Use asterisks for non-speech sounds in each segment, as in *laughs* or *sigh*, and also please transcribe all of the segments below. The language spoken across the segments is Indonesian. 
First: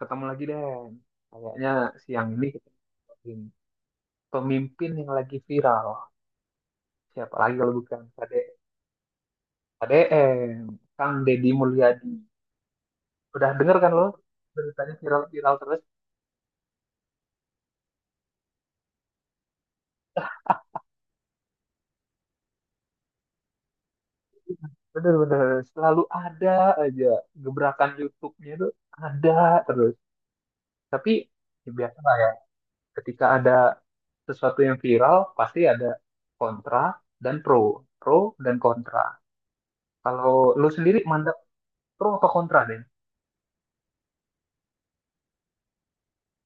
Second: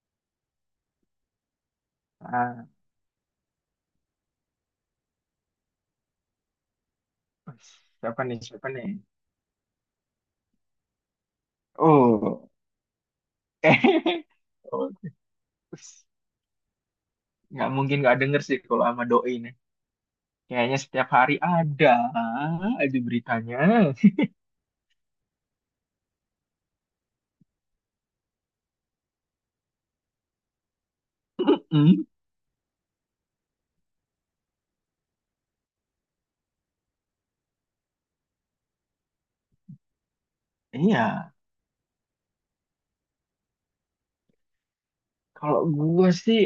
Ketemu lagi deh. Kayaknya siang ini Ah, kita ngobrolin pemimpin yang lagi viral. Siapa lagi us, kalau bukan Siapa KD, nih? Siapa nih? KDM, Kang Deddy Mulyadi. Oh, Udah denger kan lo? *laughs* oh, Beritanya viral-viral terus. us, nggak mungkin nggak denger sih kalau sama doi nih. Kayaknya setiap hari ada aja beritanya. *laughs* Bener-bener selalu ada aja gebrakan YouTube-nya itu ada terus. Tapi ya biasa Mm, lah ya. Ketika ada sesuatu yang viral, pasti ada kontra dan pro, pro dan kontra. Kalau lu sendiri Iya, mandang pro apa kontra deh? kalau gue sih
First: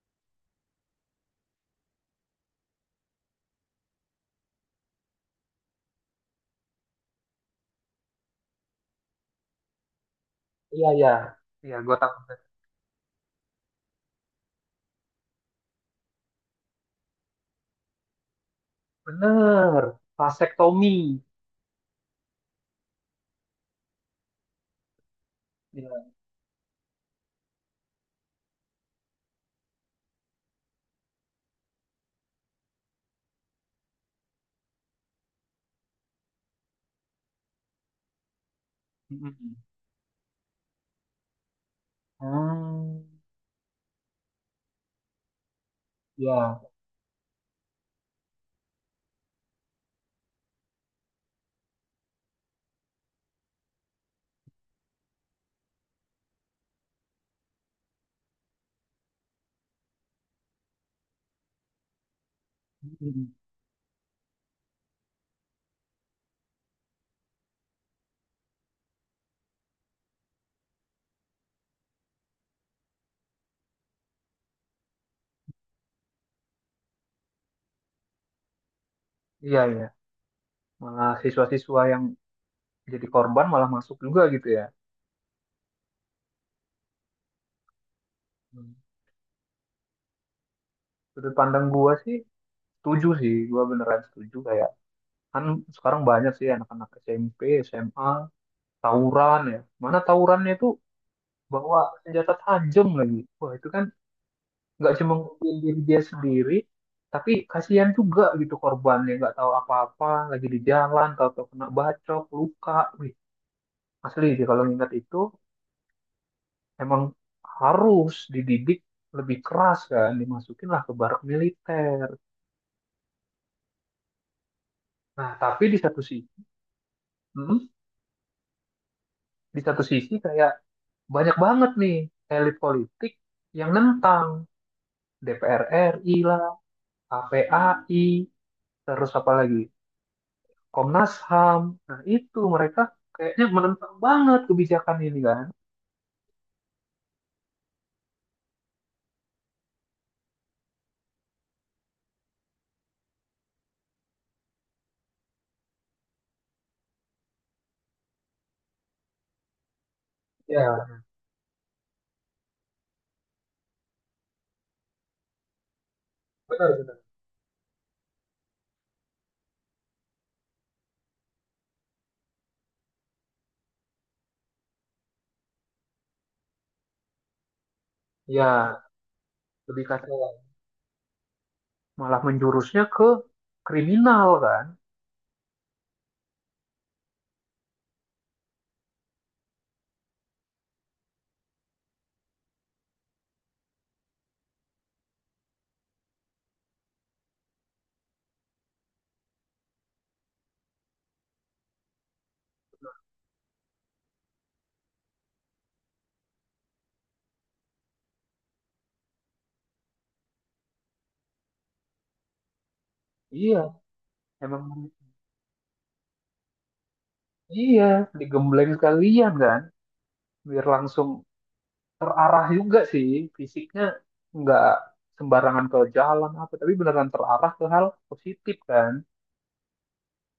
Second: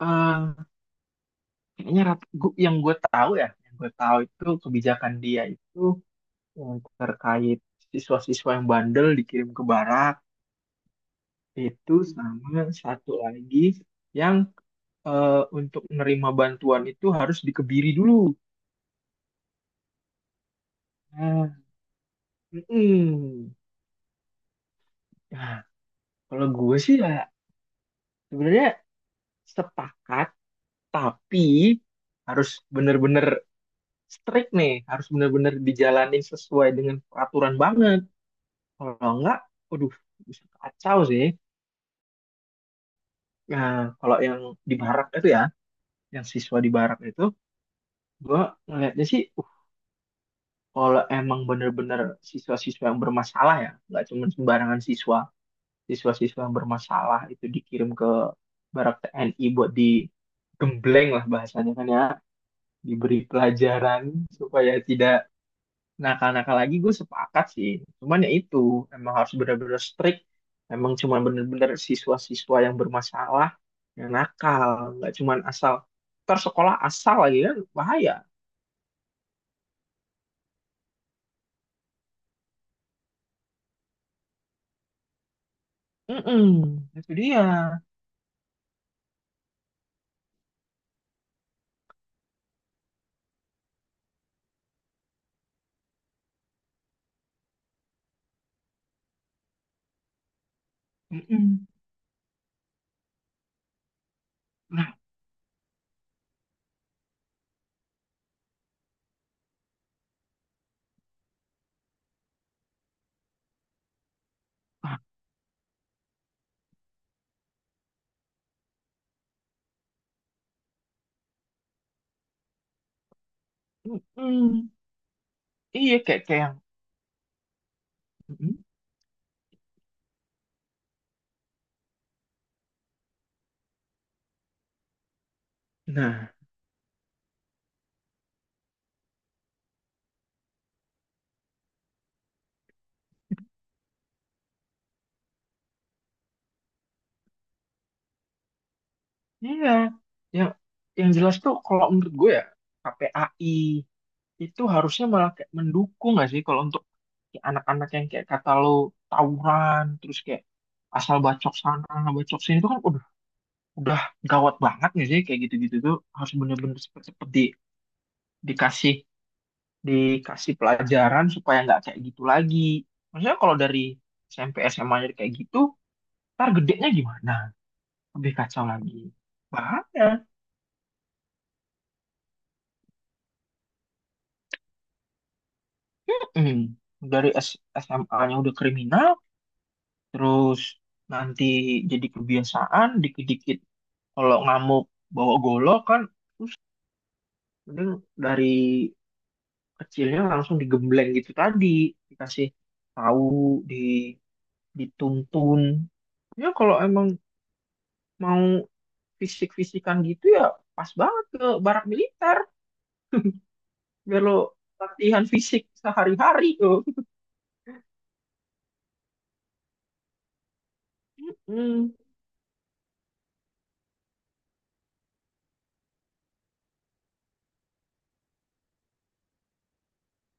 eh, kayaknya yang gue tahu ya, yang gue tahu itu kebijakan dia itu yang terkait siswa-siswa yang bandel dikirim ke barak Iya, iya. Iya, itu gue tahu. sama satu lagi yang eh, untuk menerima bantuan itu harus dikebiri dulu. Bener. Vasektomi. Nah, mm-mm. Nah, Iya. kalau gue sih ya sebenarnya sepakat, tapi harus bener-bener strict nih, harus bener-bener dijalanin sesuai dengan peraturan banget. Kalau enggak, Mm-mm. waduh, bisa kacau sih. Hmm. Nah, kalau yang di barak itu ya, yang siswa Ya. di barak itu, gue ngeliatnya sih, kalau emang bener-bener siswa-siswa yang bermasalah ya, nggak cuma sembarangan siswa siswa-siswa yang bermasalah itu dikirim ke Barak TNI buat digembleng lah bahasanya kan ya, diberi Mm-mm. pelajaran supaya tidak nakal-nakal lagi, gue sepakat sih. Cuman ya itu, emang harus benar-benar strict, emang cuma benar-benar siswa-siswa yang bermasalah, yang nakal, nggak cuman asal, ntar sekolah asal lagi kan bahaya. Iya, iya. Malah siswa-siswa yang jadi korban malah masuk juga gitu ya. Mm-mm, itu dia. Hmm. Sudut pandang gue sih setuju sih. Gue beneran setuju kayak. Kan sekarang banyak sih anak-anak SMP, SMA, tawuran ya. Mana tawurannya itu Mm-mm. bawa senjata tajam lagi. Wah, itu kan Nah, nggak cuma ngurusin diri dia sendiri, tapi kasihan juga gitu korbannya nggak tahu apa-apa, lagi di jalan tahu-tahu kena bacok luka. Wih, asli sih kalau ngingat ah, itu emang harus dididik lebih keras kan, dimasukin lah ke barak militer. mm-mm. Nah, tapi di Iya satu kayak sisi, kayak yang, hmm, mm-mm. di satu sisi kayak banyak banget nih elit politik yang nentang, DPR RI Nah, lah, KPAI, terus apa lagi, Komnas HAM. Nah, itu mereka kayaknya menentang banget kebijakan ini kan. iya, yang yang jelas tuh kalau menurut gue ya, KPAI itu harusnya malah kayak mendukung nggak sih? Kalau untuk kayak anak-anak yang kayak kata lo tawuran terus kayak Ya, asal bacok sana bacok sini itu kan udah gawat banget nggak sih? Kayak gitu-gitu tuh harus benar bener-bener benar. cepet-cepet dikasih dikasih pelajaran supaya nggak kayak gitu lagi. Maksudnya kalau dari SMP SMA kayak gitu, ntar gedenya gimana? Lebih kacau Ya, lagi. lebih kacau. Bahaya. Benar. Malah menjurusnya ke kriminal kan. Hmm, dari SMA-nya udah kriminal, terus nanti jadi kebiasaan, dikit-dikit kalau ngamuk bawa golok kan, mending dari kecilnya langsung digembleng gitu tadi, dikasih tahu, di dituntun. Ya kalau emang mau fisik-fisikan gitu ya pas banget ke barak militer, Iya, biar lo emang latihan fisik sehari-hari tuh. iya, digembleng sekalian kan. Biar langsung Hmm, terarah juga sih fisiknya, nggak sembarangan ke jalan apa, tapi beneran terarah ke hal positif kan.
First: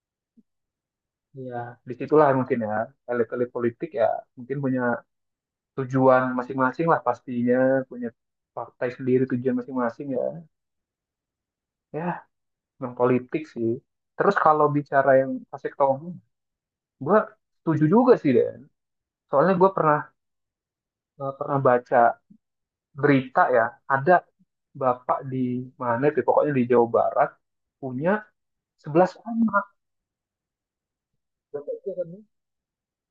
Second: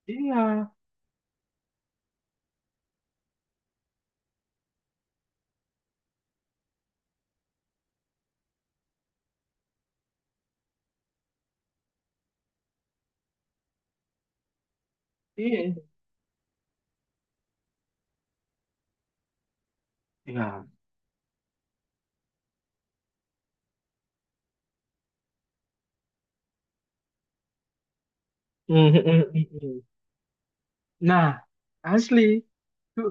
iya, Iya. Disitulah mungkin ya elit-elit politik ya mungkin punya tujuan masing-masing lah pastinya, punya partai sendiri tujuan masing-masing ya, ya memang politik sih. Terus kalau bicara yang Pak iya, Sekto ngomong, gue setuju juga sih Dan, soalnya gue pernah iya. Pernah baca berita ya, ada bapak di mana tuh pokoknya di Jawa Barat, punya Hmm, hmm, sebelas hmm, anak hmm. Nah, Bapak itu kan, ya. asli. Itu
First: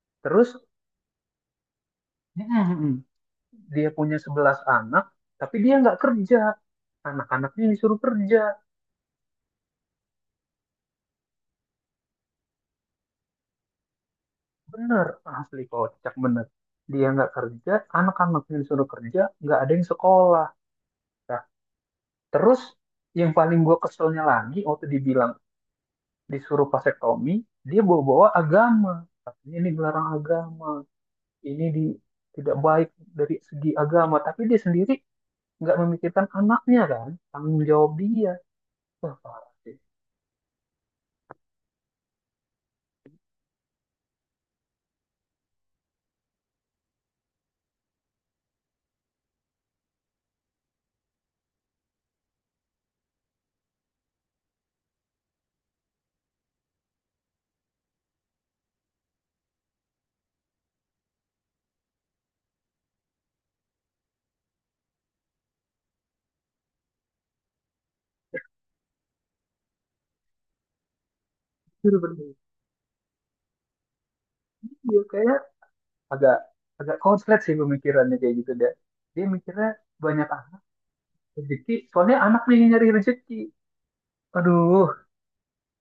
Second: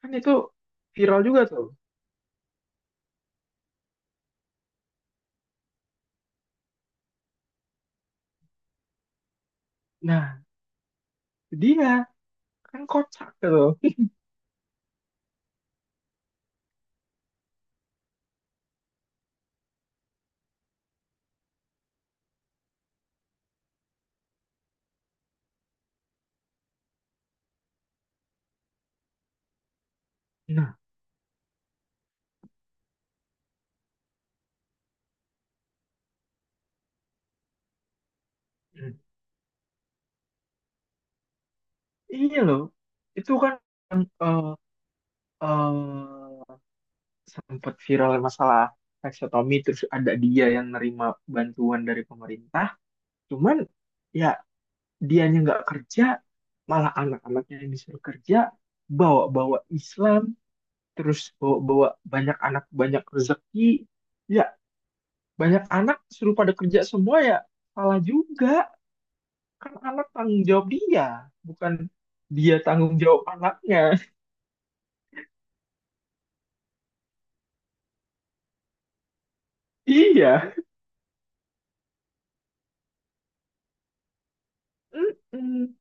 kan itu Terus, viral juga tuh. mm-mm, dia punya 11 anak tapi dia nggak kerja, anak-anaknya disuruh kerja. Nah, dia kan kocak tuh. Bener, asli kocak bener. Dia nggak kerja, anak-anaknya disuruh kerja, nggak ada yang sekolah. Nah, terus yang paling gue keselnya lagi waktu dibilang disuruh vasektomi, dia bawa-bawa agama. Katanya ini dilarang agama, Nah, ini tidak baik dari segi agama. Tapi dia sendiri nggak memikirkan anaknya kan, tanggung jawab dia. Wah, parah sih. iya loh. Itu kan eh sempat viral masalah seksotomi terus ada dia yang nerima bantuan dari pemerintah. Cuman ya dianya nggak kerja, malah anak-anaknya yang disuruh kerja, bawa-bawa Islam, terus bawa-bawa banyak anak banyak rezeki. Ya banyak anak suruh pada kerja semua ya salah juga, kan anak tanggung jawab dia, bukan Itu bener. dia tanggung jawab anaknya. Dia kayak agak agak konslet sih pemikirannya kayak gitu deh. Dia mikirnya *laughs* banyak Iya. rezeki soalnya anak nih yang nyari rezeki, aduh, Mm-mm.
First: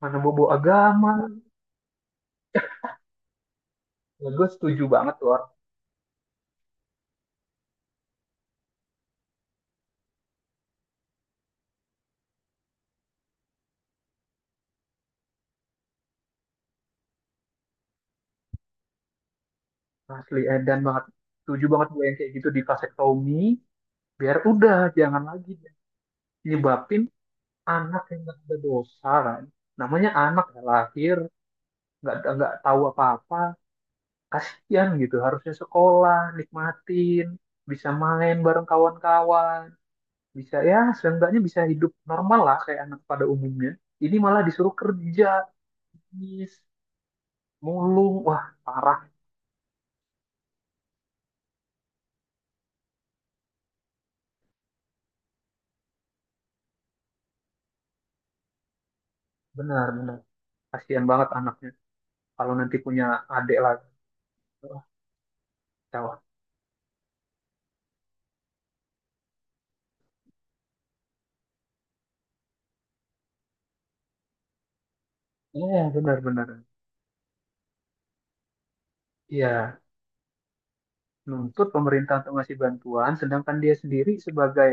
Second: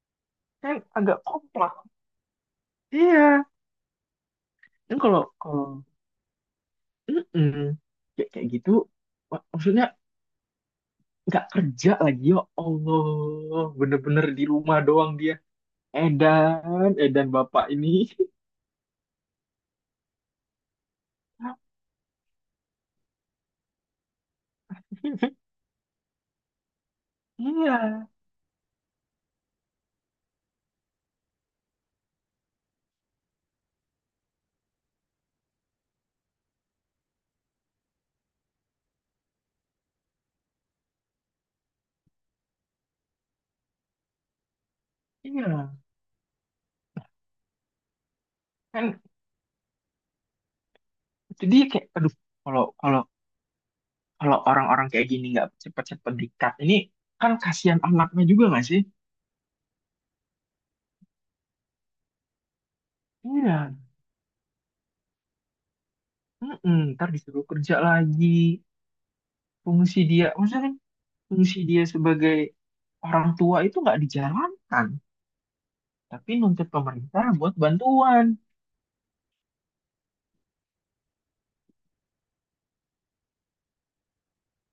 mana bobo Kan agama. agak kompleks. Iya, Ya, gue setuju kan banget kalau loh. kalau mm-mm. Ya, kayak gitu maksudnya nggak kerja lagi ya Allah, bener-bener di rumah doang dia, edan edan bapak ini. Asli edan banget, setuju banget gue yang kayak gitu di vasektomi biar udah jangan *laughs* lagi nyebabin Iya. anak yang nggak ada dosa kan. Namanya anak ya, lahir nggak tahu apa-apa, kasian gitu, harusnya sekolah nikmatin, bisa main bareng kawan-kawan, bisa ya seenggaknya bisa hidup normal lah kayak anak pada umumnya. Ini malah disuruh kerja, Iya, bisnis, mulung. Wah, parah. kan jadi kayak aduh, kalau kalau kalau orang-orang kayak gini nggak cepet-cepet dikat ini, kan kasihan anaknya juga nggak sih? Benar benar, kasihan banget anaknya kalau nanti punya adik Iya, lagi. Wah, kacau. mm, ntar disuruh kerja lagi. Fungsi dia maksudnya kan, fungsi dia sebagai orang tua itu nggak dijalankan, Iya, benar tapi benar. nuntut pemerintah buat bantuan. Iya, nuntut pemerintah untuk ngasih bantuan sedangkan dia sendiri sebagai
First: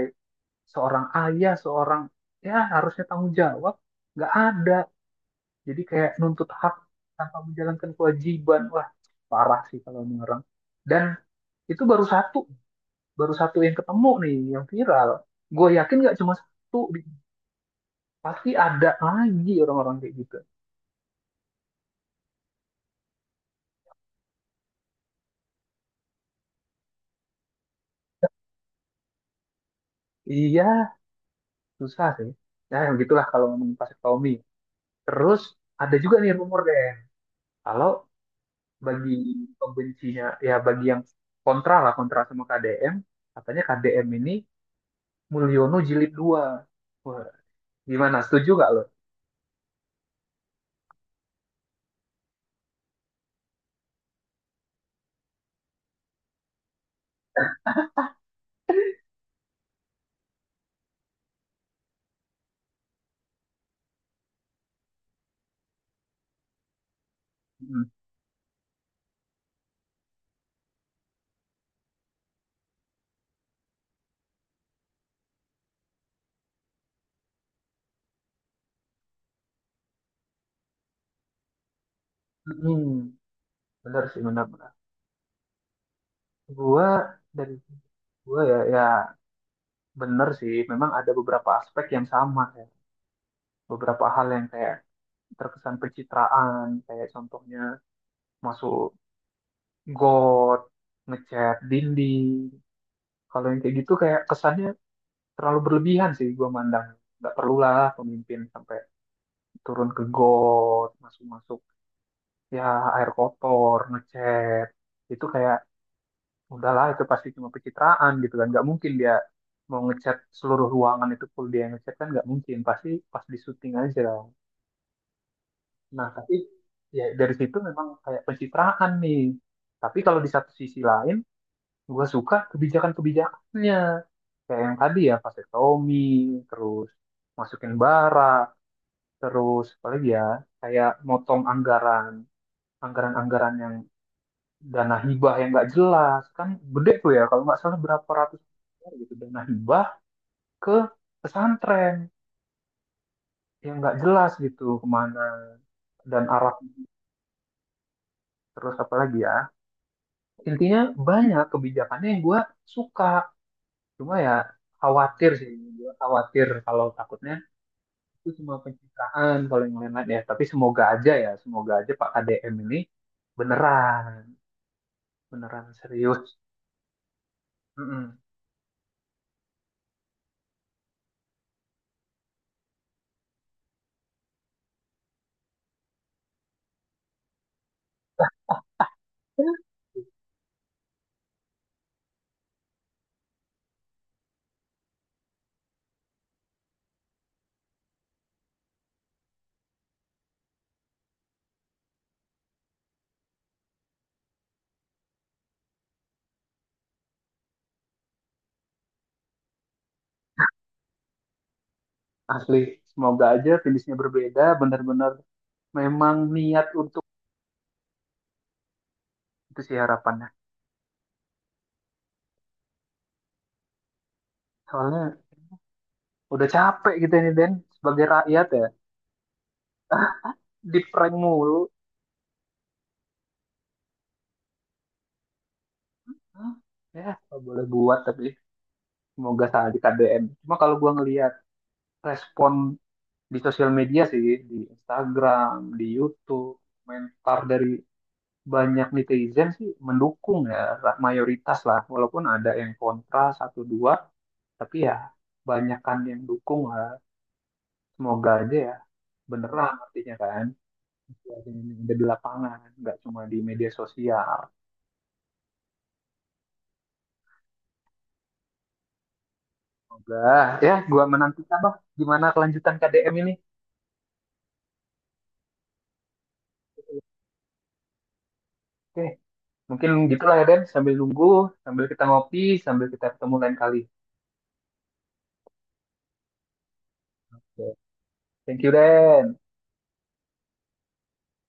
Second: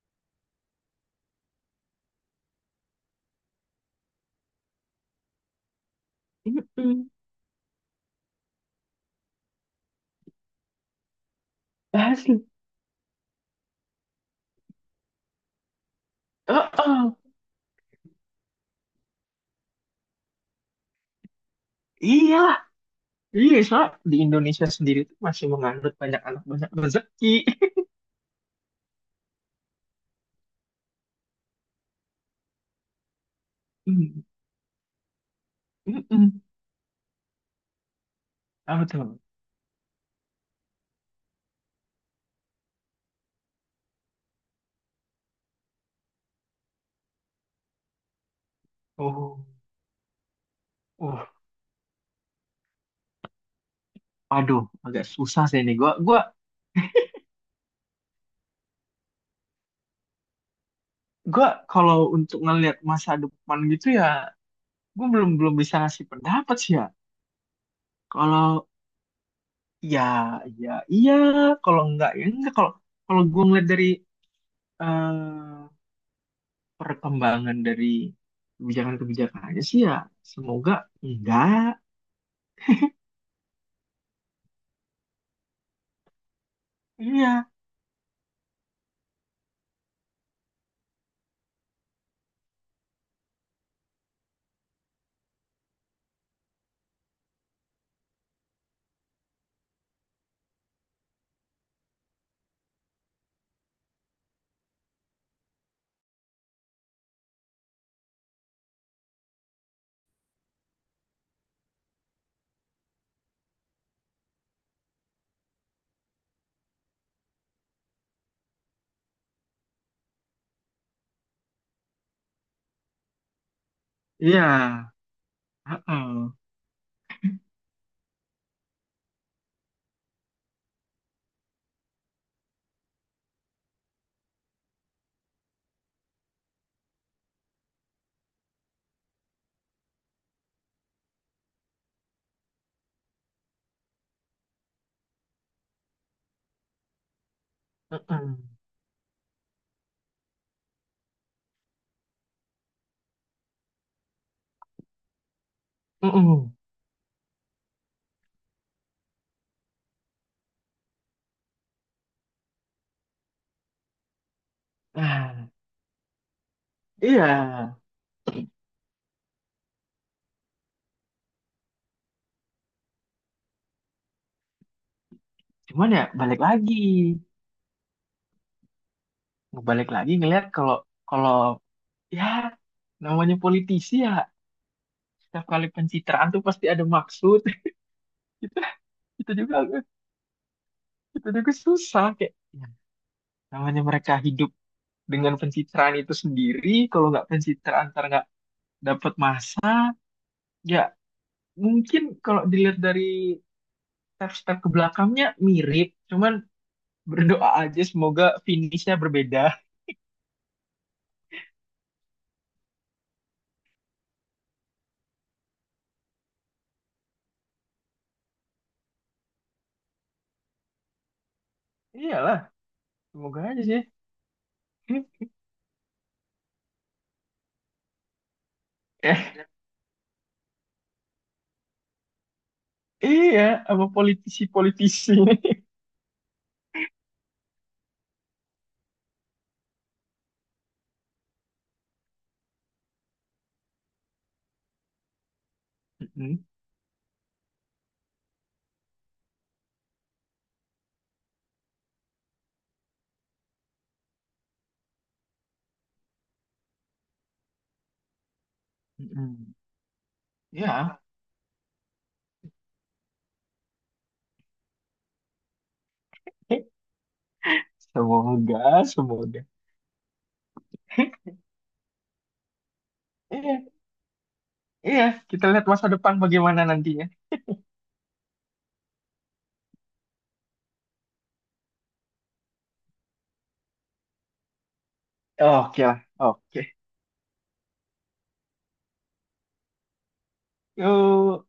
seorang ayah, seorang, ya harusnya tanggung jawab, nggak ada. Jadi kayak nuntut hak Mm. tanpa menjalankan kewajiban. Wah, parah sih kalau ini orang. Dan itu baru Asli. satu, baru satu yang ketemu nih yang viral. Gue yakin nggak cuma satu, Heeh. pasti ada lagi orang-orang kayak gitu. Iyalah, iya, soalnya di Indonesia sendiri tuh masih menganut banyak anak banyak rezeki. Iya, susah sih. Nah, begitulah kalau ngomongin vasektomi. *laughs* Terus ada juga nih Mm-mm. rumor deh, kalau Apa tuh? bagi pembencinya, ya bagi yang kontra lah, kontra sama KDM, katanya KDM ini Mulyono jilid 2. Wah, gimana? Setuju gak lo? Oh oh, aduh, agak susah sih ini gua Gue kalau untuk ngelihat masa depan gitu ya, gue belum belum bisa ngasih pendapat sih ya. Hmm. Kalau ya ya iya, kalau enggak ya enggak. Kalau kalau gue ngeliat dari eh, perkembangan dari kebijakan-kebijakannya sih ya, semoga enggak. Hmm, bener sih, bener, bener. Gua, Iya, dari gua ya, ya bener sih. Memang ada beberapa aspek yang sama ya. Beberapa hal yang kayak terkesan pencitraan, kayak contohnya masuk got, ngecat dinding. Kalau yang kayak gitu kayak kesannya terlalu berlebihan sih gua mandang. Nggak perlulah pemimpin sampai turun ke got, masuk-masuk ya air kotor, ngecat. Itu kayak, udahlah itu pasti cuma pencitraan gitu kan. Nggak mungkin dia mau ngecat seluruh ruangan itu full dia yang ngecat kan, nggak mungkin. Pasti pas di syuting aja. iya. Nah, Heeh. tapi ya dari situ memang kayak pencitraan nih. Tapi kalau di satu sisi lain, gue suka kebijakan-kebijakannya kayak yang tadi ya vasektomi, terus masukin bara, terus apalagi ya, kayak motong anggaran, anggaran-anggaran yang dana hibah yang nggak jelas kan, gede tuh ya kalau nggak salah berapa Heeh. ratus miliar gitu dana hibah ke pesantren yang nggak jelas gitu kemana dan Heeh. arah. Terus apalagi ya, intinya banyak kebijakannya yang gue suka, cuma ya khawatir sih, Ah, gue khawatir kalau iya. takutnya itu cuma pencitraan kalau yang lain-lain ya, tapi semoga aja ya, semoga aja Pak KDM ini beneran beneran Cuman ya serius. Mm-mm. balik lagi ngelihat kalau kalau ya namanya politisi ya, setiap kali pencitraan tuh pasti ada maksud. *laughs* kita kita juga kita juga susah kayak ya, namanya mereka hidup dengan pencitraan itu sendiri, kalau nggak pencitraan ntar nggak dapat masa. Ya mungkin kalau dilihat dari step-step ke belakangnya mirip, cuman berdoa aja semoga finishnya berbeda. Asli, semoga aja finishnya berbeda, bener-bener memang niat untuk itu sih harapannya. *laughs* Iyalah, semoga aja sih. Soalnya udah capek gitu ini Den sebagai rakyat ya, *laughs* Eh, di prank mulu. iya, sama politisi-politisi. *laughs* Hah? Ya nggak boleh buat, tapi semoga salah di KDM. Cuma kalau gua ngelihat respon di sosial media sih, di Instagram, di Mm-mm. YouTube, komentar dari banyak netizen sih mendukung ya, mayoritas lah, walaupun ada yang kontra satu dua, tapi ya banyakan yang dukung lah. Semoga aja ya Mm-mm. beneran, artinya kan Ya. situasi ini ada di lapangan nggak cuma di media sosial. *laughs* Semoga, semoga. Semoga ya, gua *laughs* menantikan lah gimana kelanjutan KDM ini. Iya, iya, kita lihat masa depan bagaimana nantinya. Oke, mungkin gitulah ya Den, sambil nunggu, sambil kita ngopi, sambil kita ketemu lain kali. Oke lah, oke. Oke. Thank you Den. Yuk,